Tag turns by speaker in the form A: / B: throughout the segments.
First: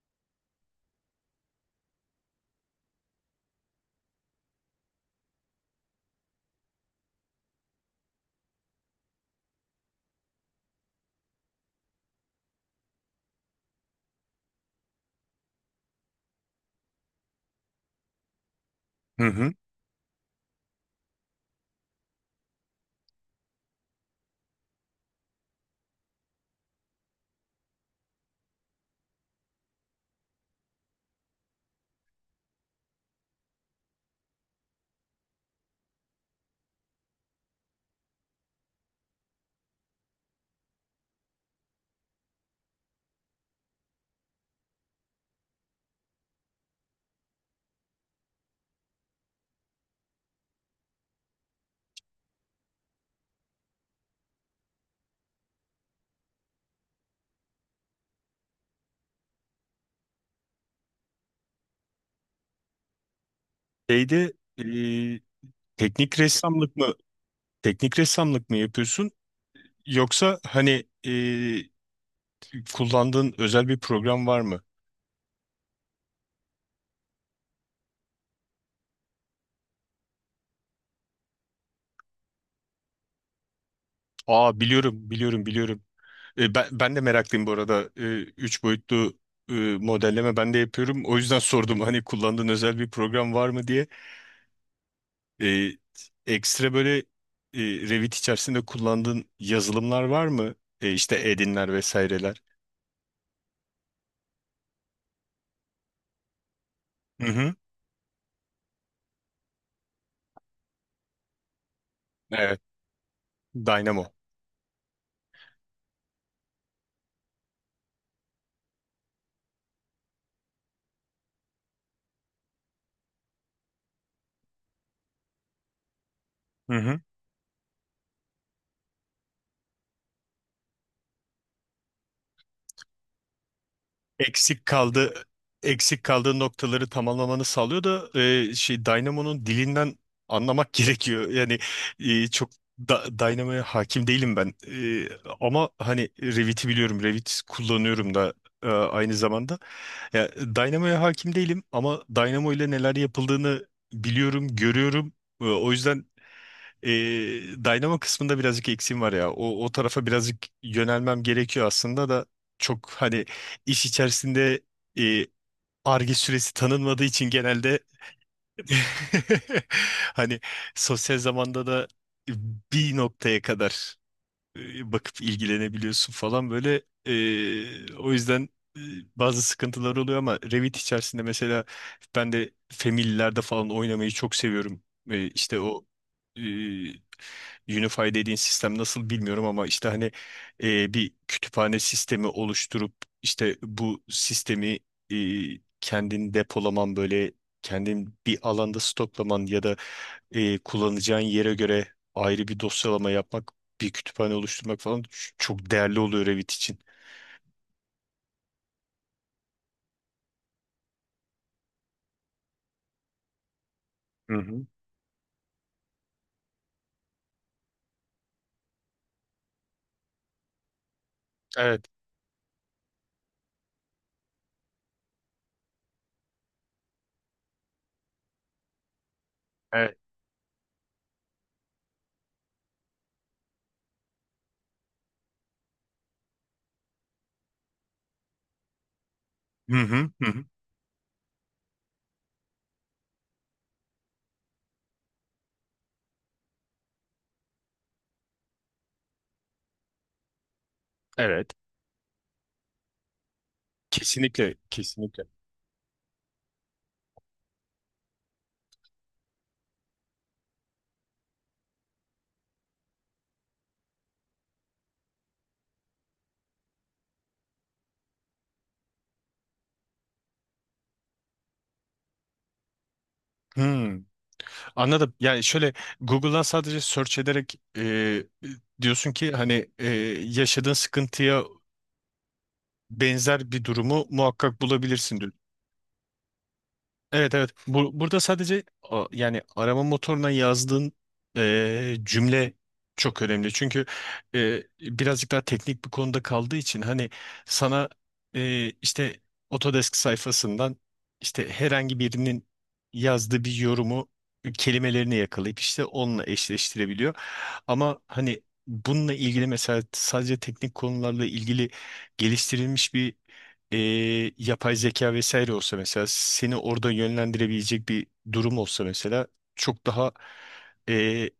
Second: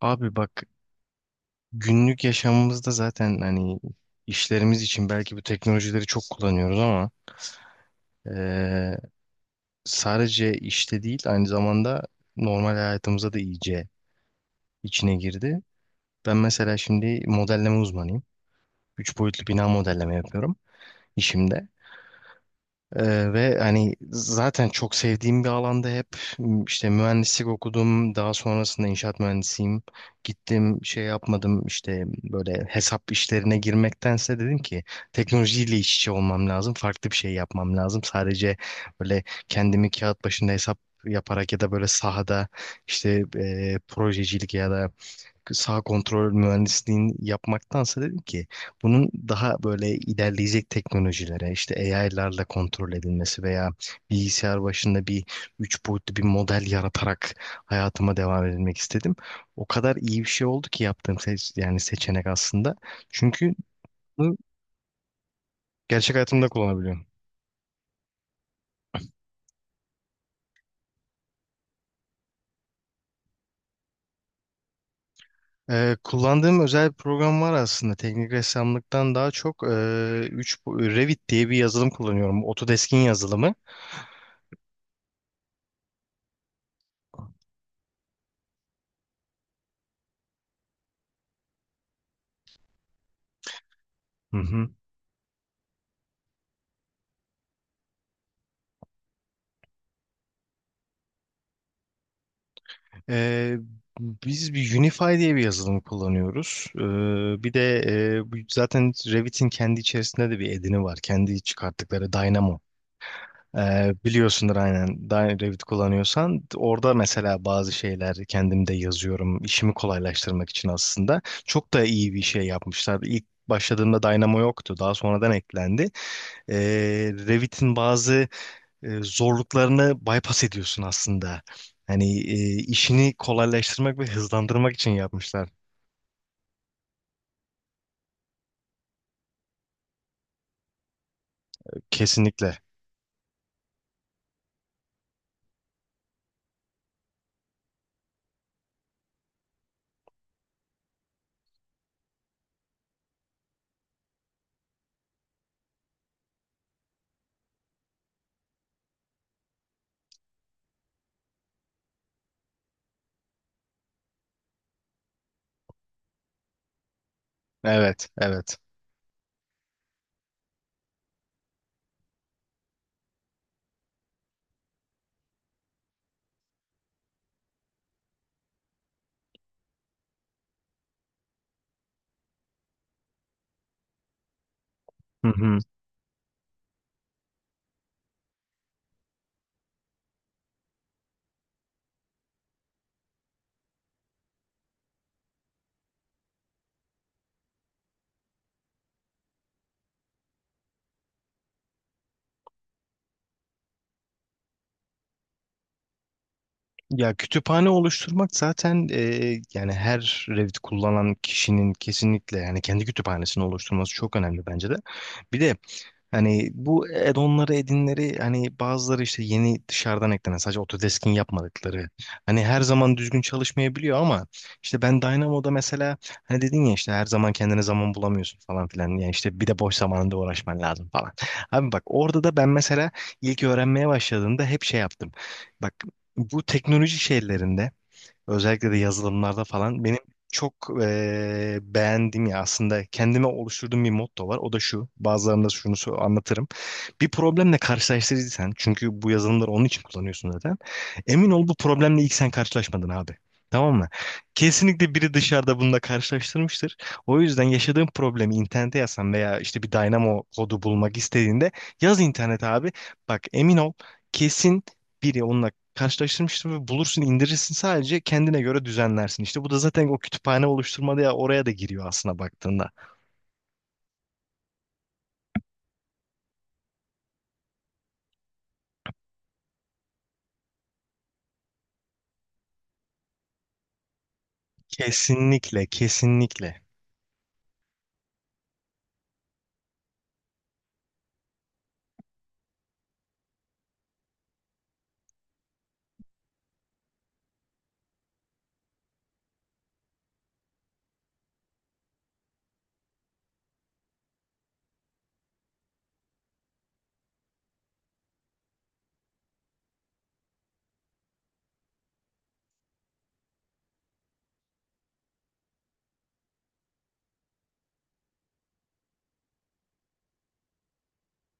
A: Abi bak, günlük yaşamımızda zaten hani işlerimiz için belki bu teknolojileri çok kullanıyoruz ama eee, sadece işte değil, aynı zamanda normal hayatımıza da iyice içine girdi. Ben mesela şimdi modelleme uzmanıyım. Üç
B: Hı
A: boyutlu
B: hı.
A: bina modelleme yapıyorum işimde. Ve hani zaten çok sevdiğim bir alanda hep işte mühendislik okudum. Daha sonrasında inşaat mühendisiyim. Gittim şey yapmadım, işte böyle hesap işlerine girmektense dedim ki teknolojiyle iç içe olmam lazım. Farklı bir şey yapmam lazım. Sadece böyle kendimi kağıt başında hesap yaparak ya da böyle sahada işte projecilik ya da sağ kontrol mühendisliğini yapmaktansa dedim ki bunun daha böyle ilerleyecek teknolojilere işte AI'larla kontrol edilmesi veya bilgisayar başında bir üç boyutlu bir model yaratarak hayatıma devam edilmek istedim. O kadar iyi bir şey oldu ki yaptığım yani seçenek aslında. Çünkü
B: Şeyde
A: bunu
B: e,
A: gerçek
B: teknik
A: hayatımda
B: ressamlık mı
A: kullanabiliyorum.
B: teknik ressamlık mı yapıyorsun yoksa kullandığın özel bir program var mı?
A: Kullandığım özel bir program var aslında. Teknik ressamlıktan daha çok Revit diye bir yazılım kullanıyorum. Autodesk'in yazılımı.
B: Aa, biliyorum. Ben de meraklıyım bu arada. Üç boyutlu e, modelleme ben de yapıyorum. O yüzden sordum hani kullandığın özel bir program var mı diye.
A: Hı hı.
B: E, Ekstra Revit içerisinde kullandığın yazılımlar var mı? İşte Edinler vesaireler.
A: Ee, Biz bir Unify diye bir yazılım kullanıyoruz.
B: Hı
A: Bir
B: hı.
A: de zaten Revit'in kendi içerisinde de bir edini var. Kendi çıkarttıkları Dynamo.
B: Evet. Dynamo.
A: Biliyorsundur aynen. Revit kullanıyorsan orada mesela bazı şeyler kendim de yazıyorum işimi kolaylaştırmak için. Aslında çok da iyi bir şey yapmışlar. İlk başladığımda Dynamo yoktu, daha sonradan eklendi. Ee, Revit'in bazı zorluklarını bypass ediyorsun aslında. Hani işini kolaylaştırmak ve
B: eksik
A: hızlandırmak için
B: kaldı
A: yapmışlar.
B: Eksik kaldığı noktaları tamamlamanı sağlıyor da şey, Dynamo'nun dilinden anlamak gerekiyor. Çok
A: Kesinlikle.
B: da Dynamo'ya hakim değilim ben. Ama hani Revit'i biliyorum. Revit kullanıyorum da aynı zamanda. Ya, Dynamo'ya hakim değilim ama Dynamo ile neler yapıldığını biliyorum, görüyorum. E, o yüzden ee, Dynamo kısmında birazcık eksiğim var ya. O tarafa birazcık yönelmem gerekiyor aslında da çok hani iş içerisinde e, Ar-Ge süresi tanınmadığı için genelde
A: Evet, evet.
B: hani sosyal zamanda da bir noktaya kadar bakıp ilgilenebiliyorsun falan böyle. E, Bazı sıkıntılar oluyor ama Revit içerisinde mesela ben de Family'lerde falan oynamayı çok seviyorum. E,
A: Hı hı.
B: işte o e, Unify dediğin sistem nasıl bilmiyorum ama bir kütüphane sistemi oluşturup işte bu sistemi e, kendin depolaman, böyle kendin bir alanda stoklaman ya da kullanacağın yere göre ayrı bir dosyalama yapmak, bir kütüphane oluşturmak falan çok değerli oluyor Revit için.
A: Ya kütüphane oluşturmak zaten yani her Revit kullanan kişinin kesinlikle yani kendi kütüphanesini oluşturması çok
B: Hı
A: önemli
B: hı.
A: bence de. Bir de hani bu add-on'ları, edinleri, hani bazıları işte yeni dışarıdan eklenen, sadece Autodesk'in
B: Evet,
A: yapmadıkları hani her zaman düzgün çalışmayabiliyor ama işte ben Dynamo'da mesela, hani dedin ya, işte her zaman kendine zaman bulamıyorsun falan filan, yani işte bir de boş
B: evet.
A: zamanında uğraşman lazım falan. Abi bak, orada da ben mesela ilk öğrenmeye başladığımda hep şey yaptım. Bak, bu teknoloji şeylerinde, özellikle de yazılımlarda
B: Hı
A: falan benim
B: hı, hı hı.
A: çok beğendiğim, ya aslında kendime oluşturduğum bir motto var. O da şu. Bazılarında şunu anlatırım. Bir problemle karşılaştırırsan, çünkü bu yazılımları onun için kullanıyorsun zaten. Emin ol bu
B: Evet.
A: problemle ilk sen karşılaşmadın abi. Tamam mı?
B: Kesinlikle,
A: Kesinlikle biri
B: kesinlikle.
A: dışarıda bununla karşılaştırmıştır. O yüzden yaşadığın problemi internete yazsan veya işte bir Dynamo kodu bulmak istediğinde yaz internete abi. Bak emin ol, kesin biri onunla karşılaştırmıştım ve bulursun, indirirsin, sadece kendine göre düzenlersin. İşte bu da zaten o kütüphane oluşturmada, ya oraya da giriyor aslında baktığında.
B: Hmm, anladım. Yani şöyle, Google'dan sadece search ederek, diyorsun ki yaşadığın sıkıntıya benzer bir durumu muhakkak bulabilirsin.
A: Kesinlikle, kesinlikle.
B: Evet, evet. Burada yani arama motoruna yazdığın cümle çok önemli. Çünkü birazcık daha teknik bir konuda kaldığı için hani sana işte Autodesk sayfasından, işte herhangi birinin yazdığı bir yorumu, kelimelerini yakalayıp işte onunla eşleştirebiliyor. Ama hani bununla ilgili mesela sadece teknik konularla ilgili geliştirilmiş bir e, yapay zeka vesaire olsa, mesela seni orada yönlendirebilecek bir durum olsa, mesela çok daha e,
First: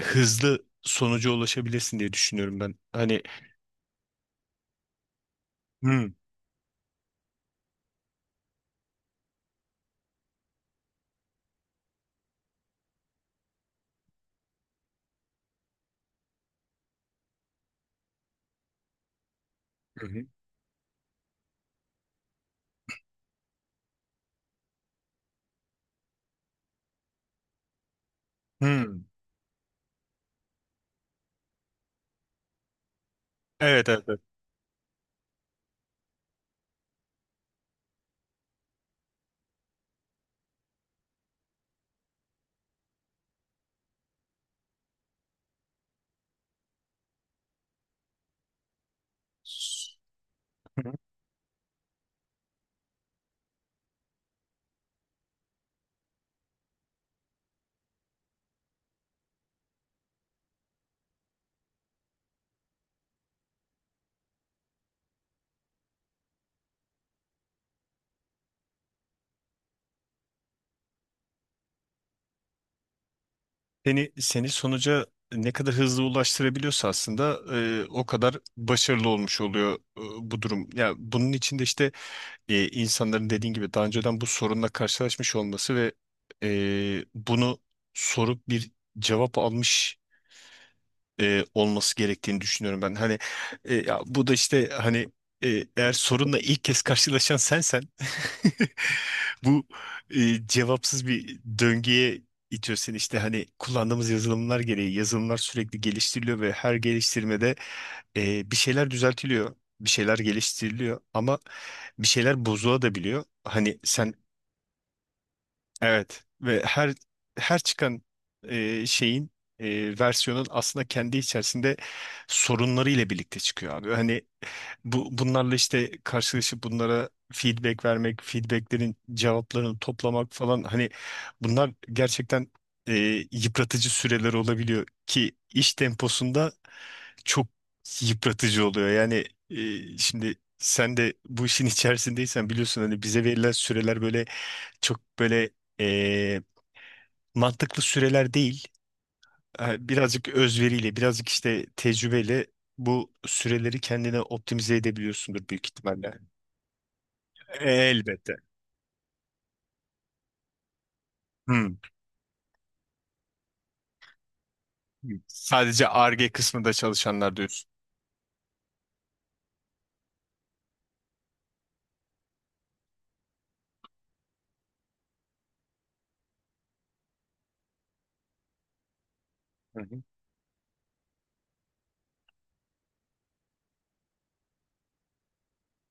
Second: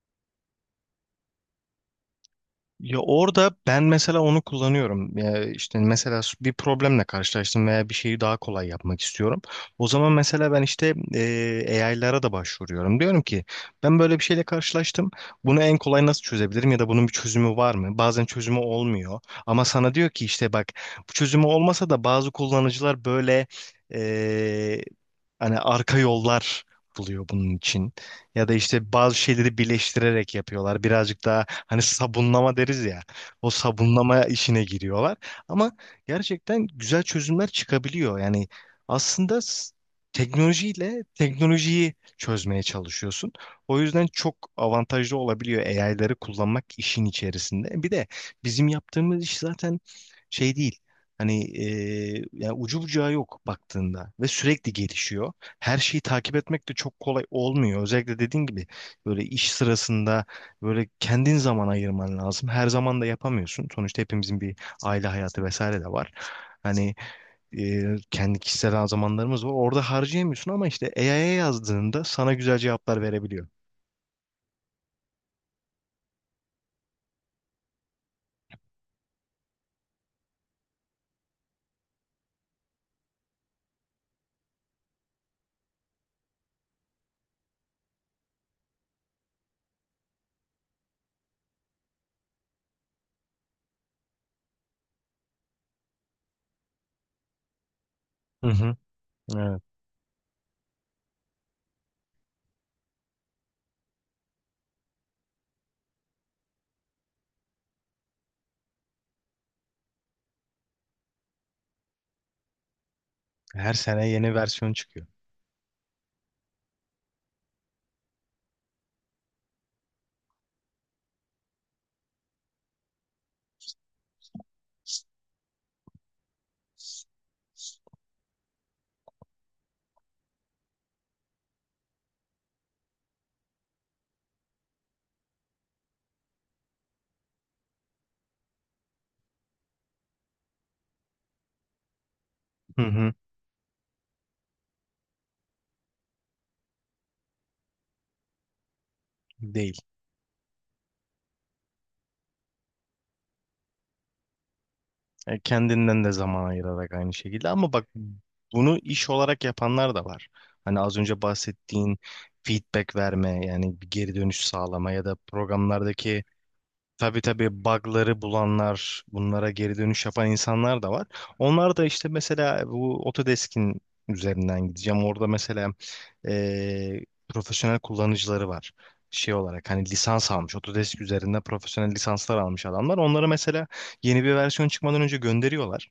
B: hızlı sonuca ulaşabilirsin diye düşünüyorum ben.
A: Ya
B: Hani.
A: orada ben mesela onu kullanıyorum. Ya işte
B: Hmm.
A: mesela bir problemle karşılaştım veya bir şeyi daha kolay yapmak istiyorum. O zaman mesela ben işte AI'lara da başvuruyorum. Diyorum ki ben böyle bir şeyle karşılaştım. Bunu en kolay nasıl çözebilirim ya da bunun bir çözümü var mı? Bazen çözümü olmuyor. Ama sana
B: Hı
A: diyor ki
B: hı.
A: işte bak, bu çözümü olmasa da bazı kullanıcılar böyle e, hani arka yollar buluyor bunun için. Ya da işte
B: Hmm.
A: bazı şeyleri birleştirerek yapıyorlar. Birazcık daha hani sabunlama deriz ya. O
B: Evet, evet. Evet.
A: sabunlama işine giriyorlar. Ama gerçekten güzel çözümler çıkabiliyor. Yani aslında teknolojiyle teknolojiyi çözmeye çalışıyorsun. O yüzden çok avantajlı olabiliyor AI'ları kullanmak işin içerisinde. Bir de bizim yaptığımız iş zaten şey değil.
B: Hı hı.
A: Hani yani ucu bucağı yok baktığında ve sürekli gelişiyor, her şeyi takip etmek de çok kolay olmuyor. Özellikle dediğin gibi böyle iş sırasında böyle kendin zaman ayırman lazım. Her zaman da yapamıyorsun. Sonuçta hepimizin bir aile hayatı vesaire de var. Hani kendi kişisel zamanlarımız var. Orada harcayamıyorsun ama işte AI'ya yazdığında sana güzel cevaplar verebiliyor.
B: Seni sonuca ne kadar hızlı ulaştırabiliyorsa aslında o kadar başarılı olmuş oluyor, bu durum. Ya, bunun içinde insanların dediğin gibi daha önceden bu sorunla karşılaşmış olması ve bunu sorup bir cevap almış olması gerektiğini düşünüyorum ben. Hani ya, bu da işte hani eğer sorunla ilk kez karşılaşan sensen,
A: Hı hı. Evet.
B: bu cevapsız bir döngüye itiyor seni. İşte hani kullandığımız yazılımlar gereği, yazılımlar sürekli geliştiriliyor ve her geliştirmede bir şeyler düzeltiliyor, bir şeyler geliştiriliyor ama bir şeyler bozulabiliyor.
A: Her
B: Hani
A: sene
B: sen,
A: yeni versiyon çıkıyor.
B: evet, ve her çıkan e, şeyin versiyonun aslında kendi içerisinde sorunları ile birlikte çıkıyor abi. Hani bunlarla işte karşılaşıp bunlara feedback vermek, feedbacklerin cevaplarını toplamak falan, hani bunlar gerçekten e, yıpratıcı süreler olabiliyor ki iş temposunda çok yıpratıcı oluyor. Şimdi sen de bu işin içerisindeysen biliyorsun,
A: Hı
B: hani
A: hı.
B: bize verilen süreler böyle çok böyle e, mantıklı süreler değil.
A: Değil.
B: Ha, birazcık özveriyle, birazcık işte tecrübeyle bu süreleri kendine optimize
A: E,
B: edebiliyorsundur büyük
A: kendinden de
B: ihtimalle.
A: zaman ayırarak aynı şekilde, ama bak
B: Elbette.
A: bunu iş olarak yapanlar da var. Hani az önce
B: Hmm.
A: bahsettiğin feedback verme, yani bir geri dönüş sağlama ya da
B: Sadece
A: programlardaki.
B: Ar-Ge kısmında
A: Tabii
B: çalışanlar
A: tabii,
B: diyorsun.
A: bug'ları bulanlar, bunlara geri dönüş yapan insanlar da var. Onlar da işte mesela bu Autodesk'in üzerinden gideceğim. Orada mesela e, profesyonel kullanıcıları var. Şey olarak
B: Hı
A: hani
B: hı.
A: lisans almış, Autodesk üzerinde profesyonel lisanslar almış adamlar. Onlara mesela yeni bir versiyon çıkmadan önce gönderiyorlar.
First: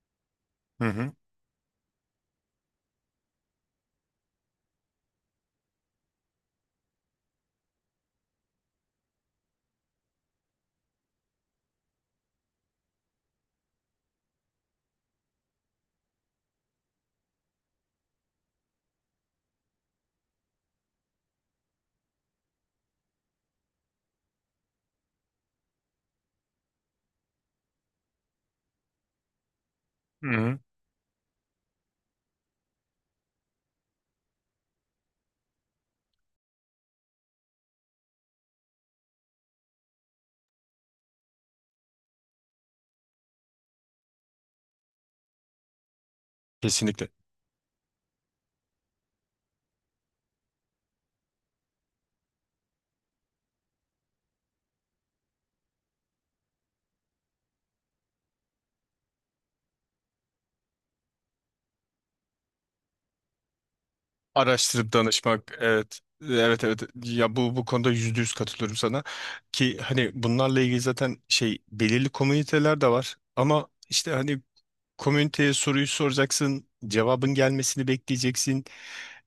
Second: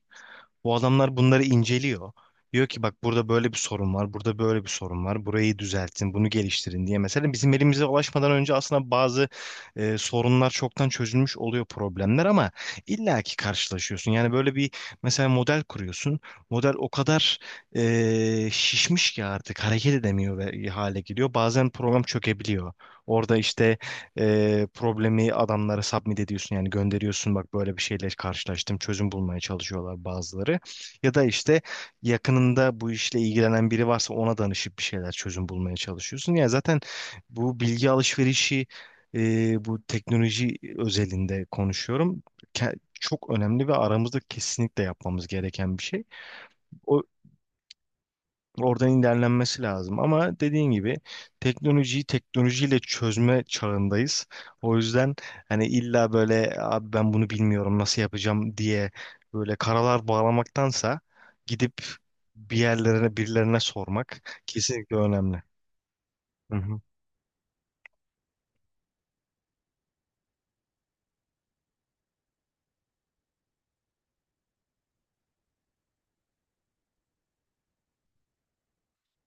A: Bu
B: Hı hı.
A: adamlar bunları inceliyor. Diyor ki bak burada böyle bir sorun var, burada böyle bir sorun var. Burayı düzeltin, bunu geliştirin diye. Mesela bizim elimize ulaşmadan önce aslında bazı sorunlar, çoktan çözülmüş oluyor problemler, ama illaki karşılaşıyorsun. Yani böyle bir, mesela model kuruyorsun. Model o kadar şişmiş ki artık hareket edemiyor ve hale geliyor. Bazen program çökebiliyor. Orada işte problemi adamlara submit ediyorsun, yani gönderiyorsun, bak böyle bir şeyle karşılaştım, çözüm bulmaya çalışıyorlar
B: Hı
A: bazıları.
B: hı.
A: Ya da işte yakınında bu işle ilgilenen biri varsa ona danışıp bir şeyler çözüm bulmaya çalışıyorsun. Ya zaten bu bilgi alışverişi, bu teknoloji özelinde konuşuyorum, çok önemli ve aramızda kesinlikle yapmamız gereken bir şey. O,
B: Kesinlikle.
A: oradan ilerlenmesi lazım ama dediğin gibi teknolojiyi teknolojiyle çözme çağındayız. O yüzden hani illa böyle abi ben bunu bilmiyorum nasıl yapacağım diye böyle karalar bağlamaktansa gidip bir yerlerine, birilerine sormak
B: Araştırıp
A: kesinlikle önemli.
B: danışmak, evet.
A: Hı
B: Evet,
A: hı.
B: evet, ya bu konuda yüzde yüz katılıyorum sana, ki hani bunlarla ilgili zaten şey, belirli komüniteler de var ama işte hani, komüniteye soruyu soracaksın, cevabın gelmesini bekleyeceksin.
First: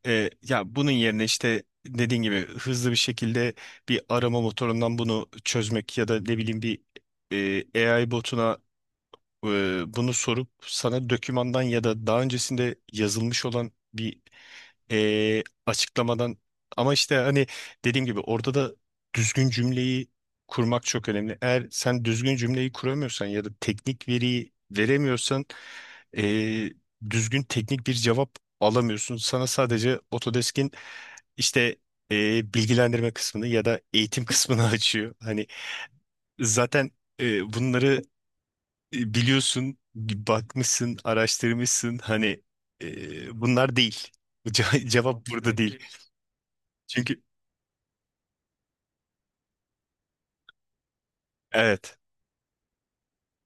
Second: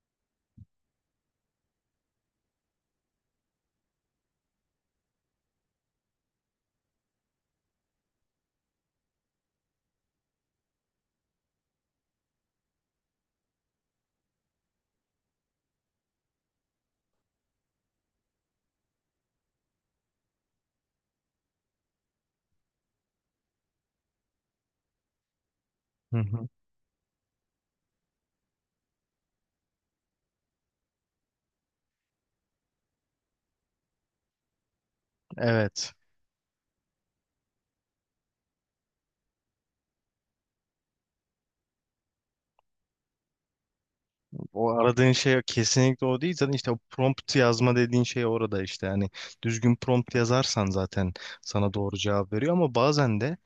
B: Ya, bunun yerine işte dediğin gibi hızlı bir şekilde bir arama motorundan bunu çözmek ya da ne bileyim bir AI botuna e, bunu sorup sana dokümandan ya da daha öncesinde yazılmış olan bir açıklamadan, ama işte hani dediğim gibi orada da düzgün cümleyi kurmak çok önemli. Eğer sen düzgün cümleyi kuramıyorsan ya da teknik veriyi veremiyorsan
A: Hı hı.
B: e, düzgün teknik bir cevap alamıyorsun. Sana sadece Autodesk'in işte bilgilendirme kısmını ya da eğitim kısmını açıyor. Hani
A: Evet.
B: zaten bunları biliyorsun, bakmışsın, araştırmışsın. Hani bunlar değil.
A: O aradığın
B: Cevap
A: şey
B: burada değil. Değil.
A: kesinlikle o değil. Zaten işte o
B: Çünkü
A: prompt yazma dediğin şey orada işte. Yani düzgün prompt yazarsan zaten sana doğru
B: evet.
A: cevap veriyor. Ama bazen de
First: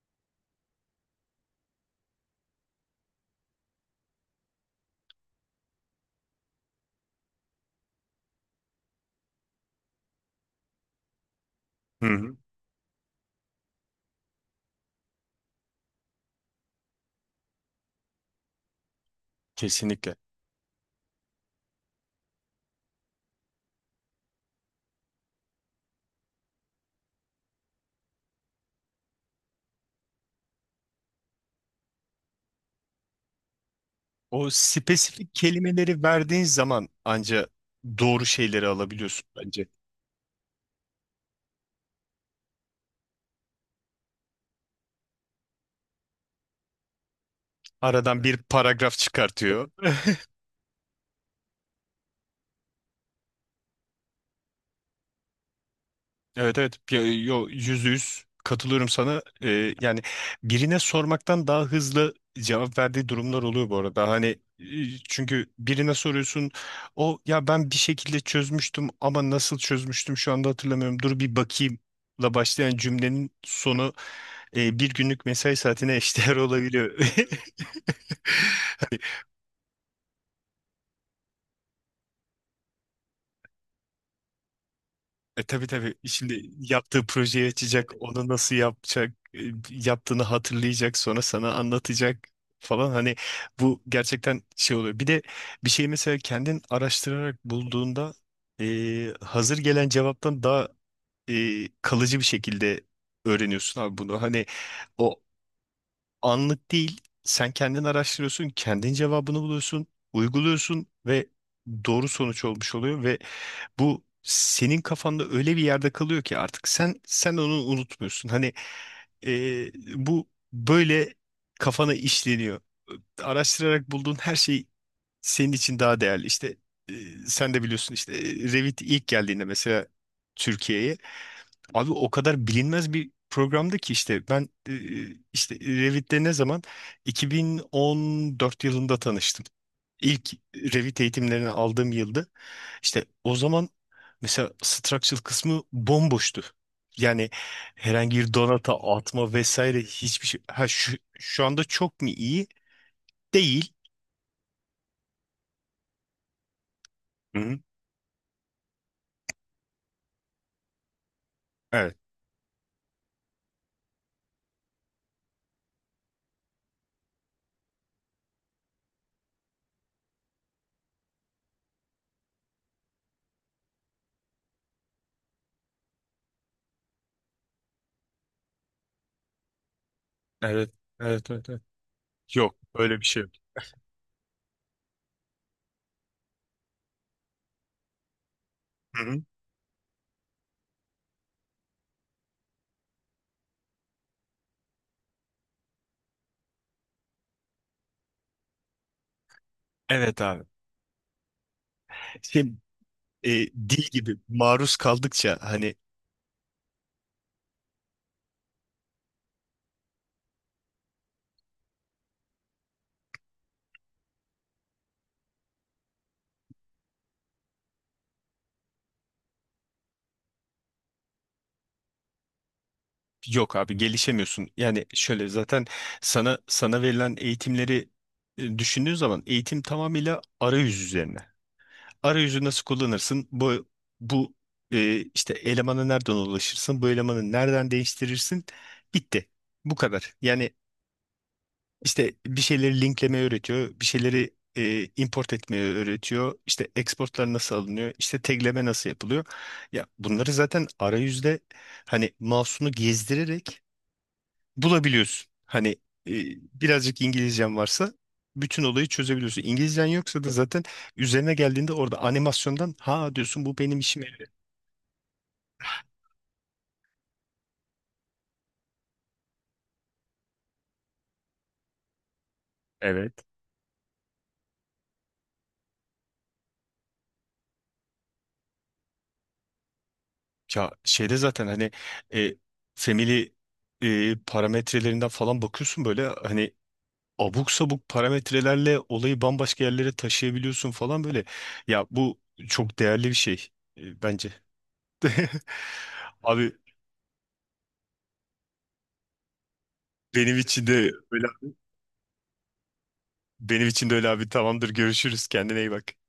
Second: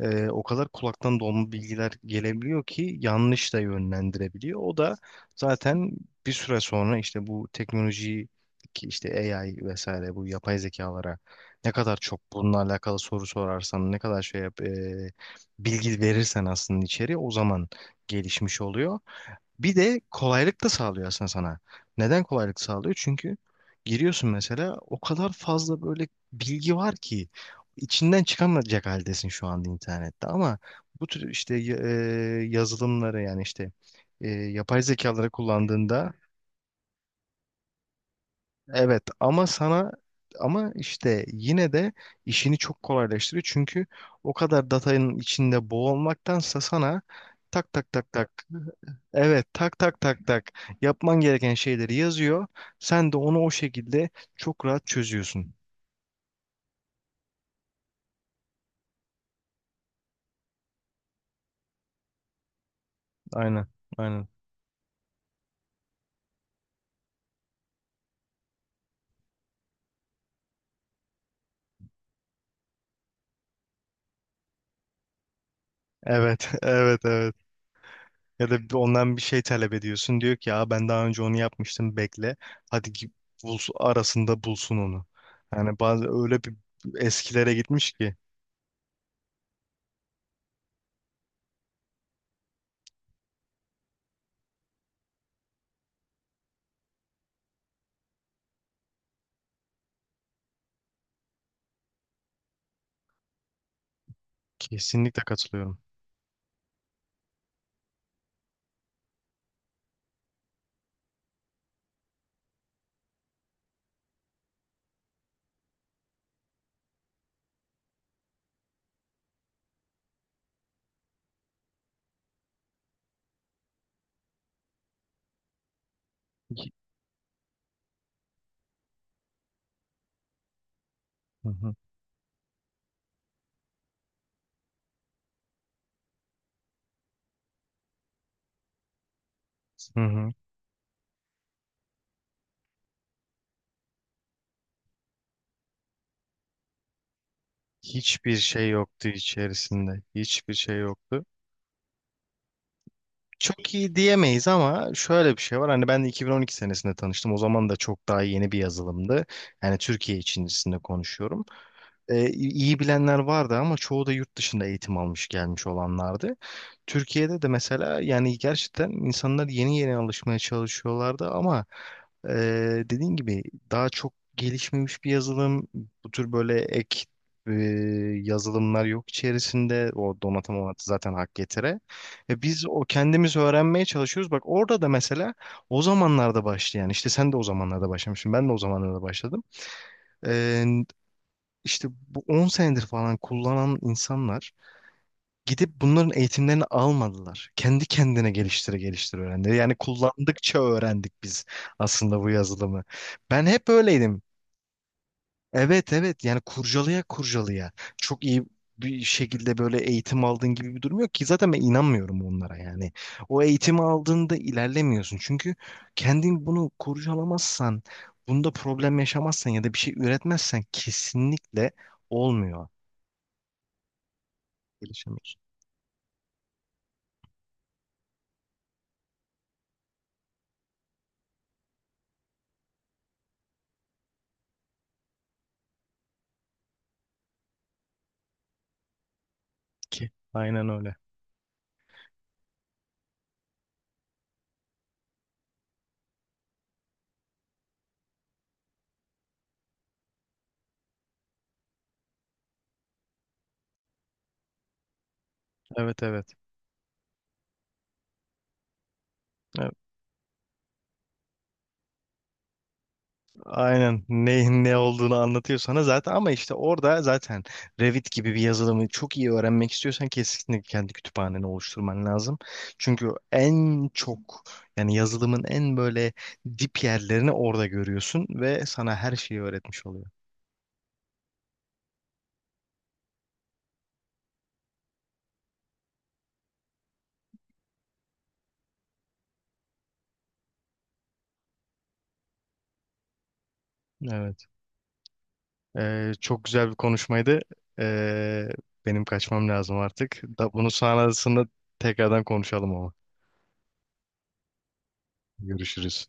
A: o kadar kulaktan dolma bilgiler gelebiliyor ki yanlış da yönlendirebiliyor. O da zaten bir süre sonra işte bu teknolojiyi, ki işte AI vesaire, bu yapay zekalara ne kadar çok
B: Hı-hı.
A: bununla alakalı soru sorarsan, ne kadar şey yap, bilgi verirsen, aslında içeriye o zaman gelişmiş oluyor. Bir de
B: Kesinlikle.
A: kolaylık da sağlıyor aslında sana. Neden kolaylık sağlıyor? Çünkü giriyorsun mesela, o kadar fazla böyle bilgi var ki içinden çıkamayacak haldesin şu anda internette, ama bu tür işte yazılımları, yani işte
B: O
A: yapay zekaları
B: spesifik kelimeleri
A: kullandığında
B: verdiğin zaman anca doğru şeyleri
A: evet,
B: alabiliyorsun
A: ama
B: bence.
A: sana, ama işte yine de işini çok kolaylaştırıyor çünkü o kadar datanın içinde boğulmaktansa sana tak tak tak
B: Aradan bir
A: tak.
B: paragraf
A: Evet,
B: çıkartıyor.
A: tak tak tak tak, yapman gereken şeyleri yazıyor. Sen de onu o şekilde çok rahat çözüyorsun.
B: Evet, evet. Pi- yo Yüzde yüz katılıyorum sana. Yani birine sormaktan daha hızlı cevap verdiği durumlar
A: Aynen,
B: oluyor bu arada, hani
A: aynen.
B: e, çünkü birine soruyorsun, o ya, ben bir şekilde çözmüştüm ama nasıl çözmüştüm şu anda hatırlamıyorum, dur bir bakayım la başlayan cümlenin sonu bir günlük mesai saatine eşdeğer
A: Evet,
B: olabiliyor.
A: evet, evet. Ya da bir- ondan bir şey talep ediyorsun. Diyor ki ya ben daha önce onu yapmıştım, bekle. Hadi ki bulsun, arasında bulsun onu.
B: E, tabii,
A: Yani
B: tabii.
A: bazı
B: Şimdi
A: öyle bir
B: yaptığı projeyi
A: eskilere gitmiş
B: açacak,
A: ki.
B: onu nasıl yapacak, yaptığını hatırlayacak, sonra sana anlatacak falan. Hani bu gerçekten şey oluyor. Bir de bir şeyi mesela kendin araştırarak bulduğunda hazır gelen cevaptan daha kalıcı bir şekilde öğreniyorsun abi bunu. Hani o
A: Kesinlikle katılıyorum.
B: anlık değil, sen kendin araştırıyorsun, kendin cevabını buluyorsun, uyguluyorsun ve doğru sonuç olmuş oluyor ve bu senin kafanda öyle bir yerde kalıyor ki artık sen onu unutmuyorsun. Hani e, bu böyle kafana işleniyor. Araştırarak bulduğun her şey senin için daha değerli. İşte e, sen de biliyorsun, işte Revit ilk geldiğinde mesela Türkiye'ye,
A: Hı hı.
B: abi o kadar bilinmez bir programdı ki işte ben işte Revit'le ne zaman, 2014 yılında tanıştım.
A: Hı
B: İlk
A: hı.
B: Revit eğitimlerini aldığım yılda, işte o zaman mesela structural kısmı bomboştu. Yani herhangi bir
A: Hiçbir şey
B: donata
A: yoktu
B: atma vesaire,
A: içerisinde.
B: hiçbir şey.
A: Hiçbir
B: Ha
A: şey
B: şu,
A: yoktu.
B: şu anda çok mu iyi?
A: Çok
B: Değil.
A: iyi diyemeyiz ama şöyle bir şey var. Hani ben de 2012 senesinde tanıştım. O
B: Hı-hı.
A: zaman da çok daha yeni bir yazılımdı. Yani Türkiye içerisinde konuşuyorum.
B: Evet.
A: İyi bilenler vardı ama çoğu da yurt dışında eğitim almış gelmiş olanlardı. Türkiye'de de mesela yani gerçekten insanlar yeni yeni alışmaya çalışıyorlardı ama e, dediğin gibi daha çok gelişmemiş bir yazılım, bu tür böyle ek e, yazılımlar yok içerisinde. O
B: Evet.
A: donatım zaten
B: Evet.
A: hak
B: Evet. Evet.
A: getire. Ve
B: Yok.
A: biz o
B: Öyle bir şey yok.
A: kendimiz öğrenmeye çalışıyoruz. Bak orada da mesela o zamanlarda başlayan, yani işte sen de o zamanlarda başlamışsın, ben de o zamanlarda
B: Hı-hı.
A: başladım. Ee, işte bu 10 senedir falan kullanan insanlar gidip bunların eğitimlerini almadılar. Kendi kendine geliştire geliştire öğrendi. Yani
B: Evet abi.
A: kullandıkça öğrendik biz aslında bu
B: Şimdi
A: yazılımı.
B: e,
A: Ben hep
B: dil gibi
A: öyleydim.
B: maruz kaldıkça hani,
A: Evet, evet, yani kurcalaya kurcalaya. Çok iyi bir şekilde böyle eğitim aldığın gibi bir durum yok ki zaten, ben inanmıyorum onlara yani. O eğitimi aldığında ilerlemiyorsun çünkü kendin bunu kurcalamazsan, bunda problem yaşamazsan ya da bir şey üretmezsen kesinlikle olmuyor.
B: yok abi, gelişemiyorsun. Yani şöyle
A: Gelişemiyorsun
B: zaten sana verilen eğitimleri düşündüğün zaman, eğitim tamamıyla arayüz üzerine. Arayüzü nasıl kullanırsın? Bu işte elemana nereden ulaşırsın? Bu elemanı nereden değiştirirsin? Bitti. Bu
A: ki.
B: kadar. Yani
A: Aynen öyle.
B: işte bir şeyleri linklemeyi öğretiyor. Bir şeyleri import etmeyi öğretiyor. İşte exportlar nasıl alınıyor? İşte tagleme nasıl yapılıyor? Ya bunları zaten arayüzde hani mouse'unu gezdirerek bulabiliyorsun. Hani
A: Evet,
B: e,
A: evet.
B: birazcık İngilizcen varsa bütün olayı çözebiliyorsun.
A: Evet.
B: İngilizcen yoksa da zaten üzerine geldiğinde orada animasyondan, ha, diyorsun, bu benim
A: Aynen,
B: işime yarıyor.
A: ne, ne olduğunu anlatıyor sana zaten, ama işte orada zaten Revit gibi bir yazılımı çok iyi öğrenmek istiyorsan kesinlikle kendi kütüphaneni oluşturman lazım. Çünkü
B: Evet.
A: en çok, yani yazılımın en böyle dip yerlerini orada görüyorsun ve sana her şeyi öğretmiş oluyor.
B: Ya şeyde zaten e, family parametrelerinden falan bakıyorsun, böyle hani abuk sabuk parametrelerle olayı bambaşka yerlere taşıyabiliyorsun falan böyle. Ya bu çok değerli bir şey bence.
A: Evet. Çok
B: Abi,
A: güzel bir konuşmaydı. Ee, Benim kaçmam lazım artık.
B: benim
A: Da,
B: için
A: bunu
B: de öyle,
A: sonrasında tekrardan konuşalım ama.
B: benim için de öyle abi, tamamdır, görüşürüz, kendine iyi bak.
A: Görüşürüz.